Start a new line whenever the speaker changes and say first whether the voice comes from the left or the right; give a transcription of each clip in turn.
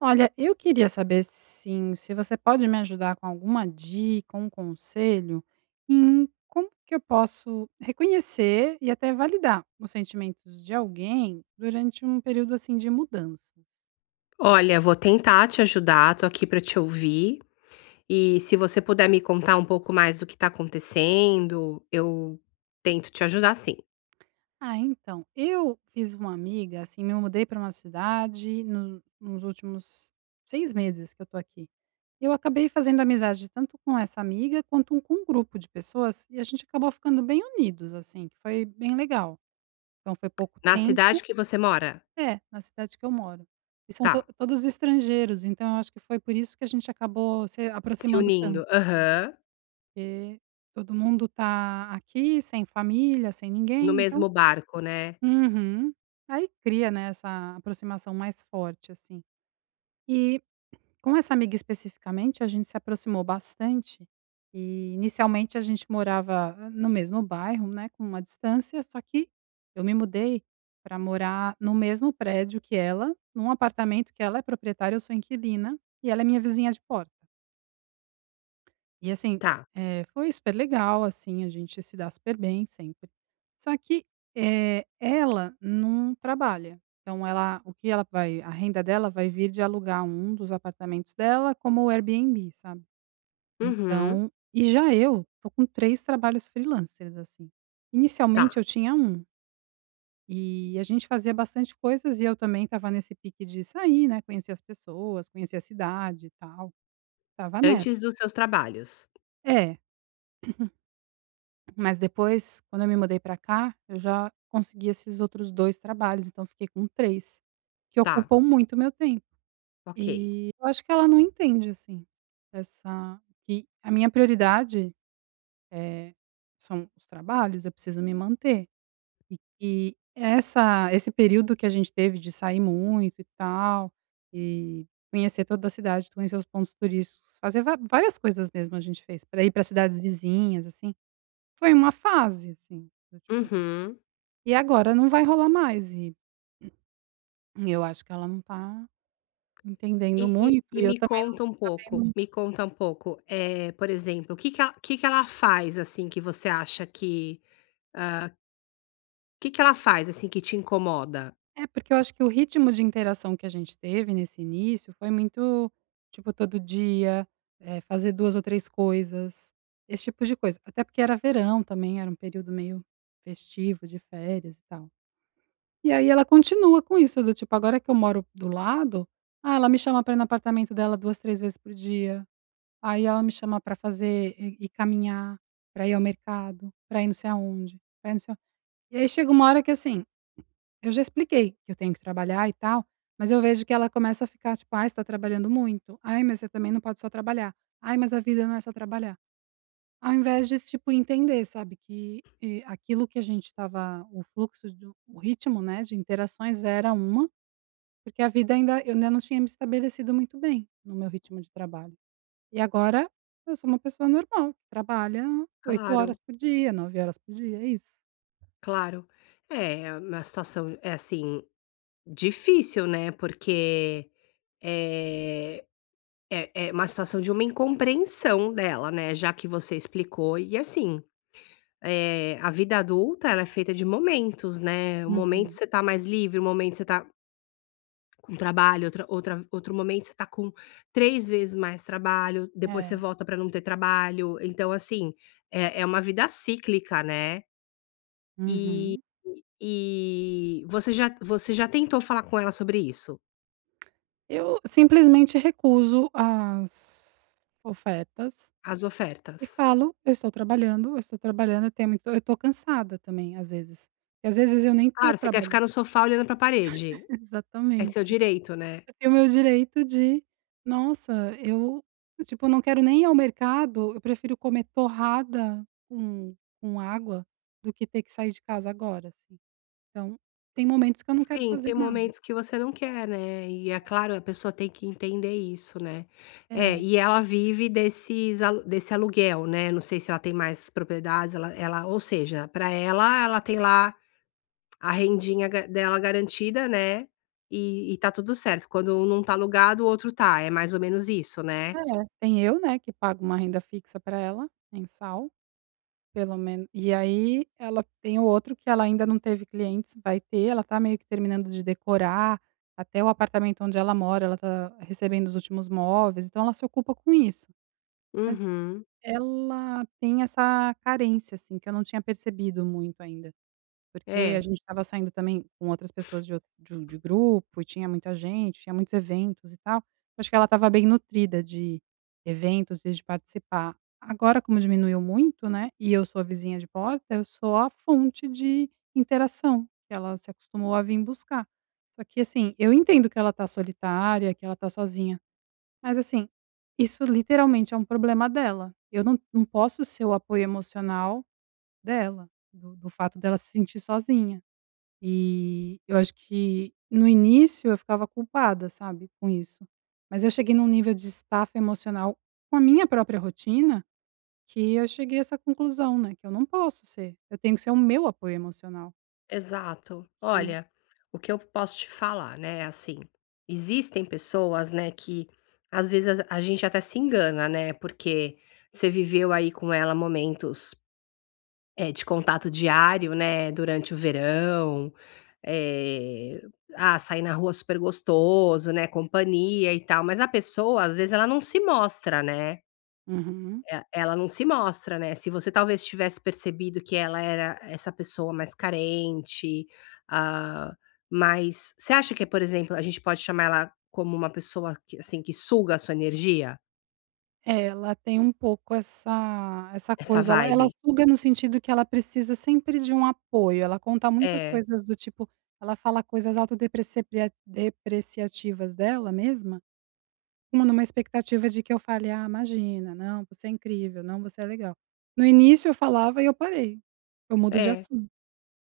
right: Olha, eu queria saber sim, se você pode me ajudar com alguma dica, um conselho em como que eu posso reconhecer e até validar os sentimentos de alguém durante um período assim de mudanças.
left: Olha, vou tentar te ajudar, tô aqui pra te ouvir. E se você puder me contar um pouco mais do que tá acontecendo, eu tento te ajudar sim.
right: Então, eu fiz uma amiga, assim, me mudei para uma cidade nos últimos 6 meses que eu tô aqui. Eu acabei fazendo amizade tanto com essa amiga quanto com um grupo de pessoas e a gente acabou ficando bem unidos, assim, que foi bem legal. Então foi pouco
left: Na
right: tempo
left: cidade que você mora?
right: é, na cidade que eu moro. E são to
left: Tá.
right: todos estrangeiros, então eu acho que foi por isso que a gente acabou se
left: Se
right: aproximando
left: unindo.
right: tanto, sabe,
left: Aham.
right: porque todo mundo tá aqui, sem família, sem
left: No
right: ninguém, então
left: mesmo barco, né?
right: uhum. Aí cria, né, essa aproximação mais forte, assim. E com essa amiga especificamente, a gente se aproximou bastante e inicialmente a gente morava no mesmo bairro, né, com uma distância, só que eu me mudei para morar no mesmo prédio que ela, num apartamento que ela é proprietária, eu sou inquilina e ela é minha vizinha de porta. E assim,
left: Tá.
right: foi super legal, assim, a gente se dá super bem sempre. Só que, ela não trabalha, então ela o que ela vai a renda dela vai vir de alugar um dos apartamentos dela como o Airbnb, sabe.
left: Uhum.
right: Já eu tô com 3 trabalhos freelancers, assim.
left: Tá.
right: Inicialmente eu tinha um e a gente fazia bastante coisas e eu também estava nesse pique de sair, né, conhecer as pessoas, conhecer a cidade e tal, tava nessa.
left: Antes dos seus trabalhos.
right: É. Mas depois, quando eu me mudei pra cá, eu já consegui esses outros 2 trabalhos, então fiquei com 3 que
left: Tá.
right: ocupam muito meu tempo.
left: Ok.
right: E eu acho que ela não entende, assim, essa que a minha prioridade, eh, são os trabalhos, eu preciso me manter. E que essa esse período que a gente teve de sair muito e tal, e conhecer toda a cidade, conhecer os pontos turísticos, fazer va várias coisas mesmo a gente fez, para ir para cidades vizinhas, assim foi uma fase, assim, do tipo:
left: Uhum.
right: "E agora não vai rolar mais", e eu acho que ela não tá entendendo
left: E, e-
right: muito
left: e
right: e eu
left: me
right: também não
left: conta
right: tô
left: um pouco,
right: sabendo
left: me conta um pouco, é, por exemplo, o que que ela, o que que ela faz assim que você acha que ela faz, assim, que te incomoda?
right: é, porque eu acho que o ritmo de interação que a gente teve nesse início foi muito, tipo, todo dia, fazer 2 ou 3 coisas, esse tipo de coisa. Até porque era verão também, era um período meio festivo, de férias e tal. E aí ela continua com isso, do tipo, agora que eu moro do lado, ela me chama pra ir no apartamento dela 2, 3 vezes por dia. Aí ela me chama pra fazer e caminhar, pra ir ao mercado, pra ir não sei aonde, pra ir não sei aonde. E aí chega uma hora que, assim, eu já expliquei que eu tenho que trabalhar e tal, mas eu vejo que ela começa a ficar tipo: "Ai, você tá trabalhando muito. Ai, mas você também não pode só trabalhar. Ai, mas a vida não é só trabalhar". Ao invés de, tipo, entender, sabe, que, aquilo que a gente estava o fluxo do o ritmo, né, de interações era uma, porque a vida ainda eu ainda não tinha me estabelecido muito bem no meu ritmo de trabalho. E agora eu sou uma pessoa normal, que trabalha 8 horas
left: Claro,
right: por dia, 9 horas por dia, é isso.
left: claro. É, é uma situação, é assim, difícil, né, porque, eh, é é uma situação de uma incompreensão dela, né, já que você explicou e assim, a vida adulta ela é feita de momentos, né, um momento
right: Uhum.
left: você tá mais livre, um momento você tá com trabalho, outra outro momento você tá com 3 vezes mais trabalho, depois você
right: É.
left: volta para não ter trabalho. Então, assim, é é uma vida cíclica, né. E
right: Uhum.
left: você já tentou falar com ela sobre isso?
right: Eu simplesmente recuso as ofertas
left: As
right: e
left: ofertas?
right: falo: "Eu estou trabalhando, eu estou trabalhando, eu tenho muito eu estou cansada também, às vezes". E às vezes eu nem estou
left: Claro, você quer ficar
right: trabalhando.
left: no sofá olhando pra parede, é seu
right: Exatamente.
left: direito, né.
right: Eu tenho o meu direito de nossa, eu, tipo, não quero nem ir ao mercado, eu prefiro comer torrada com água do que ter que sair de casa agora, assim. Então, tem momentos que eu não quero
left: Sim,
right: fazer
left: tem
right: nada.
left: momentos que você não quer, né, e é claro, a pessoa tem que entender isso, né. É,
right: É,
left: e ela vive desses alu desse aluguel, né, não sei se ela tem mais propriedades, ela ela ou seja, para ela, ela tem lá a rendinha ga dela garantida, né, e tá tudo certo, quando um não tá alugado, o outro tá, é mais ou menos isso, né?
right: é, tem eu, né, que pago uma renda fixa para ela, mensal, pelo menos e aí ela tem o outro que ela ainda não teve clientes, vai ter, ela tá meio que terminando de decorar, até o apartamento onde ela mora, ela tá recebendo os últimos móveis, então ela se ocupa com isso. Mas
left: Uhum.
right: ela tem essa carência, assim, que eu não tinha percebido muito ainda, porque a
left: É.
right: gente estava saindo também com outras pessoas de ou de de grupo e tinha muita gente, tinha muitos eventos e tal. Eu acho que ela estava bem nutrida de eventos e de participar. Agora, como diminuiu muito, né, e eu sou a vizinha de porta, eu sou a fonte de interação que ela se acostumou a vir buscar. Só que, assim, eu entendo que ela tá solitária, que ela tá sozinha. Mas assim, isso literalmente é um problema dela. Eu não posso ser o apoio emocional dela, do fato dela se sentir sozinha. E eu acho que no início eu ficava culpada, sabe, com isso. Mas eu cheguei num nível de estafa emocional com a minha própria rotina, que eu cheguei a essa conclusão, né, que eu não posso ser, eu tenho que ser o meu apoio emocional.
left: Exato.
right: E
left: Olha, o que eu posso te falar, né, assim, existem pessoas, né, que às vezes a gente até se engana, né, porque você viveu aí com ela momentos, de contato diário, né, durante o verão, eh, sair na rua super gostoso, né, companhia e tal, mas a pessoa, às vezes, ela não se mostra, né.
right: uhum.
left: E ela não se mostra, né, se você talvez tivesse percebido que ela era essa pessoa mais carente, ah, mas você acha que, por exemplo, a gente pode chamar ela como uma pessoa que, assim, que suga a sua energia?
right: É, ela tem um pouco essa
left: Essa
right: coisa, ela
left: vibe?
right: suga no sentido que ela precisa sempre de um apoio, ela conta muitas
left: É,
right: coisas do tipo ela fala coisas autodepreciapria depreciativas dela mesma, como numa expectativa de que eu fale: "Ah, imagina, não, você é incrível, não, você é legal". No início eu falava e eu parei, eu mudo de
left: é.
right: assunto,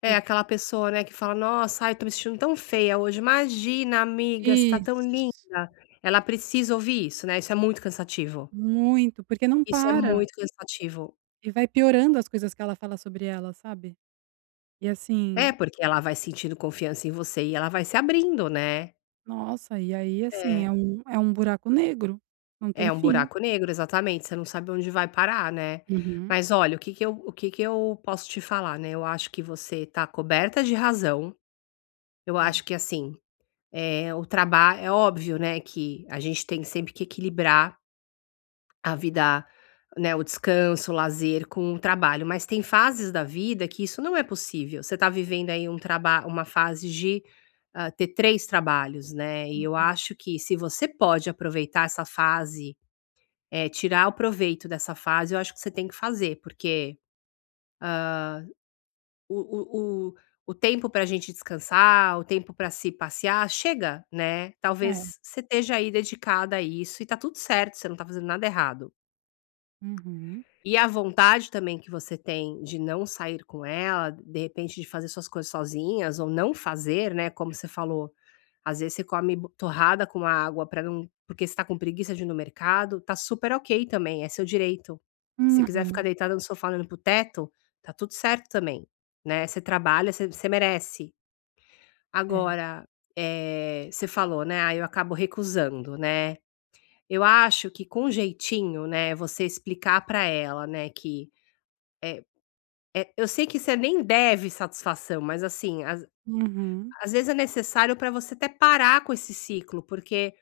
left: É
right: por
left: aquela pessoa, né, que fala: "Nossa, ai, tô me sentindo tão feia hoje, imagina amiga, você tá tão linda".
right: isso,
left: Ela precisa ouvir isso, né, isso é muito cansativo.
right: muito, porque não
left: Isso é
right: para,
left: muito cansativo.
right: e vai piorando as coisas que ela fala sobre ela, sabe. E
left: É,
right: assim
left: porque ela vai sentindo confiança em você e ela vai se abrindo, né.
right: nossa, e aí, assim,
left: É,
right: é um buraco negro, não tem
left: é um
right: fim.
left: buraco negro, exatamente, você não sabe onde vai parar, né.
right: Uhum,
left: Mas olha, o que que eu posso te falar, né, eu acho que você está coberta de razão, eu
right: hum.
left: acho que assim, o trabalho é óbvio, né, que a gente tem sempre que equilibrar a vida, né, o descanso, o lazer com o trabalho, mas tem fases da vida que isso não é possível, você está vivendo aí um trabalho, uma fase de, ter 3 trabalhos, né, e eu
right: Uhum.
left: acho que se você pode aproveitar essa fase é, tirar o proveito dessa fase, eu acho que você tem que fazer, porque o o o o tempo para a gente descansar, o tempo para se passear, chega, né.
right: É.
left: Talvez você esteja aí dedicada a isso e tá tudo certo, você não tá fazendo nada errado.
right: Uhum.
left: E a vontade também que você tem de não sair com ela, de repente de fazer suas coisas sozinhas ou não fazer, né, como você falou, às vezes você come bo torrada com água para não porque você tá com preguiça de ir no mercado, tá super ok também, é seu direito. Se quiser ficar
right: Uhum.
left: deitada no sofá olhando pro teto, tá tudo certo também, né, você trabalha, você você merece.
right: É.
left: Agora, você falou, né: "Ah, eu acabo recusando", né. Eu acho que com jeitinho, né, você explicar pra ela, né, que é, eu sei que você nem deve satisfação, mas assim, às
right: Uhum.
left: às vezes é necessário para você até parar com esse ciclo, porque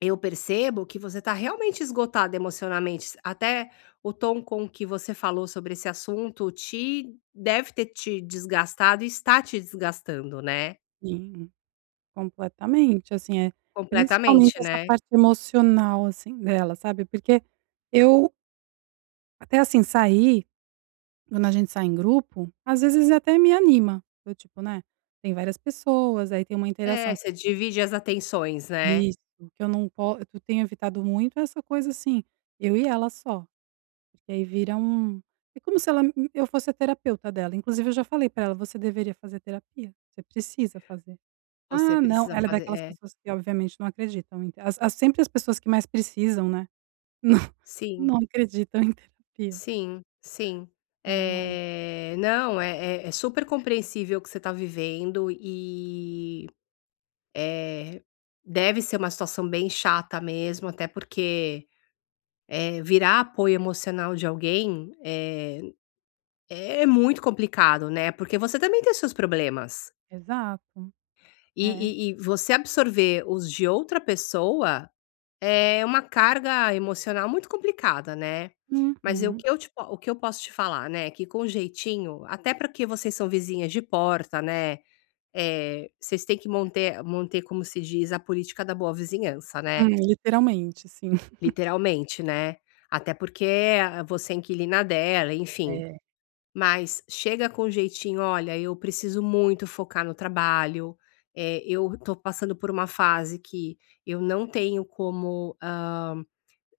left: eu percebo que você está realmente esgotado emocionalmente, até o tom com que você falou sobre esse assunto te deve ter te desgastado e está te desgastando, né,
right: Sim, completamente, assim, é principalmente
left: completamente,
right: essa
left: né.
right: parte emocional, assim, dela, sabe, porque eu até, assim, sair quando a gente sai em grupo, às vezes até me anima, do tipo, né, tem várias pessoas, aí tem uma
left: É,
right: interação.
left: você divide as atenções, né.
right: Isso, que eu não po eu tenho evitado muito essa coisa, assim, eu e ela só. Porque aí vira um é como se ela eu fosse a terapeuta dela, inclusive eu já falei pra ela: "Você deveria fazer terapia, você precisa fazer".
left: Você
right: "Ah, não",
left: precisa
right: ela é uhum.
left: fazer
right: Daquelas
left: é,
right: pessoas que obviamente não acreditam em te as as sempre as pessoas que mais precisam, né,
left: sim.
right: não acreditam em terapia,
left: Sim, sim.
right: né, mas
left: É, não, é é é super compreensível o que você está vivendo e, é deve ser uma situação bem chata mesmo, até porque, virar apoio emocional de alguém, é muito complicado, né, porque você também tem seus problemas.
right: exato, é.
left: E você absorver os de outra pessoa é uma carga emocional muito complicada, né. Mas eu
right: Uhum.
left: o que eu posso te falar, né, que com jeitinho, até porque vocês são vizinhas de porta, né, vocês têm que manter, como se diz, a política da boa vizinhança, né,
right: Literalmente, sim.
left: literalmente, né. Até porque você é inquilina dela, enfim.
right: É.
left: Mas chega com jeitinho: "Olha, eu preciso muito focar no trabalho, eu tô passando por uma fase que eu não tenho como,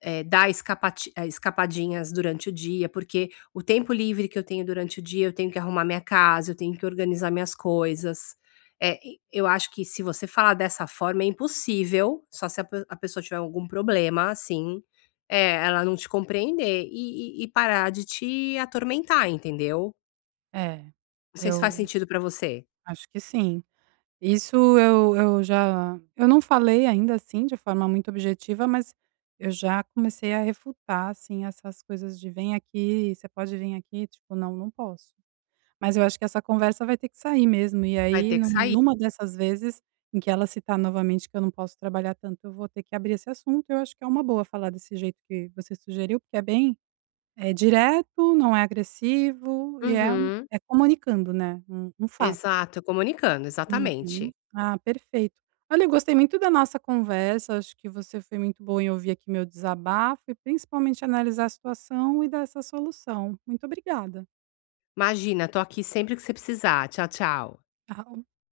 left: dar escapati escapadinhas durante o dia, porque o tempo livre que eu tenho durante o dia, eu tenho que arrumar minha casa, eu tenho que organizar minhas coisas. E eu acho que se você falar dessa forma é impossível, só se a pe a pessoa tiver algum problema, assim, ela não te compreender e parar de te atormentar, entendeu.
right: É,
left: Não sei se faz
right: eu
left: sentido pra você.
right: acho que sim. Isso eu não falei ainda, assim, de forma muito objetiva, mas eu já comecei a refutar, assim, essas coisas de: "Vem aqui, você pode vir aqui?", tipo: "Não, não posso". Mas eu acho que essa conversa vai ter que sair mesmo, e
left: Vai
right: aí
left: ter que sair.
right: numa dessas vezes em que ela citar novamente que eu não posso trabalhar tanto, eu vou ter que abrir esse assunto, eu acho que é uma boa falar desse jeito que você sugeriu, porque é bem é direto, não é agressivo e é
left: Uhum.
right: é comunicando, né, um fato.
left: Exato, comunicando,
right: Uhum.
left: exatamente.
right: Ah, perfeito. Olha, eu gostei muito da nossa conversa, acho que você foi muito bom em ouvir aqui meu desabafo e principalmente analisar a situação e dar essa solução. Muito obrigada.
left: Imagina, tô aqui sempre que você precisar. Tchau, tchau.
right: Tchau.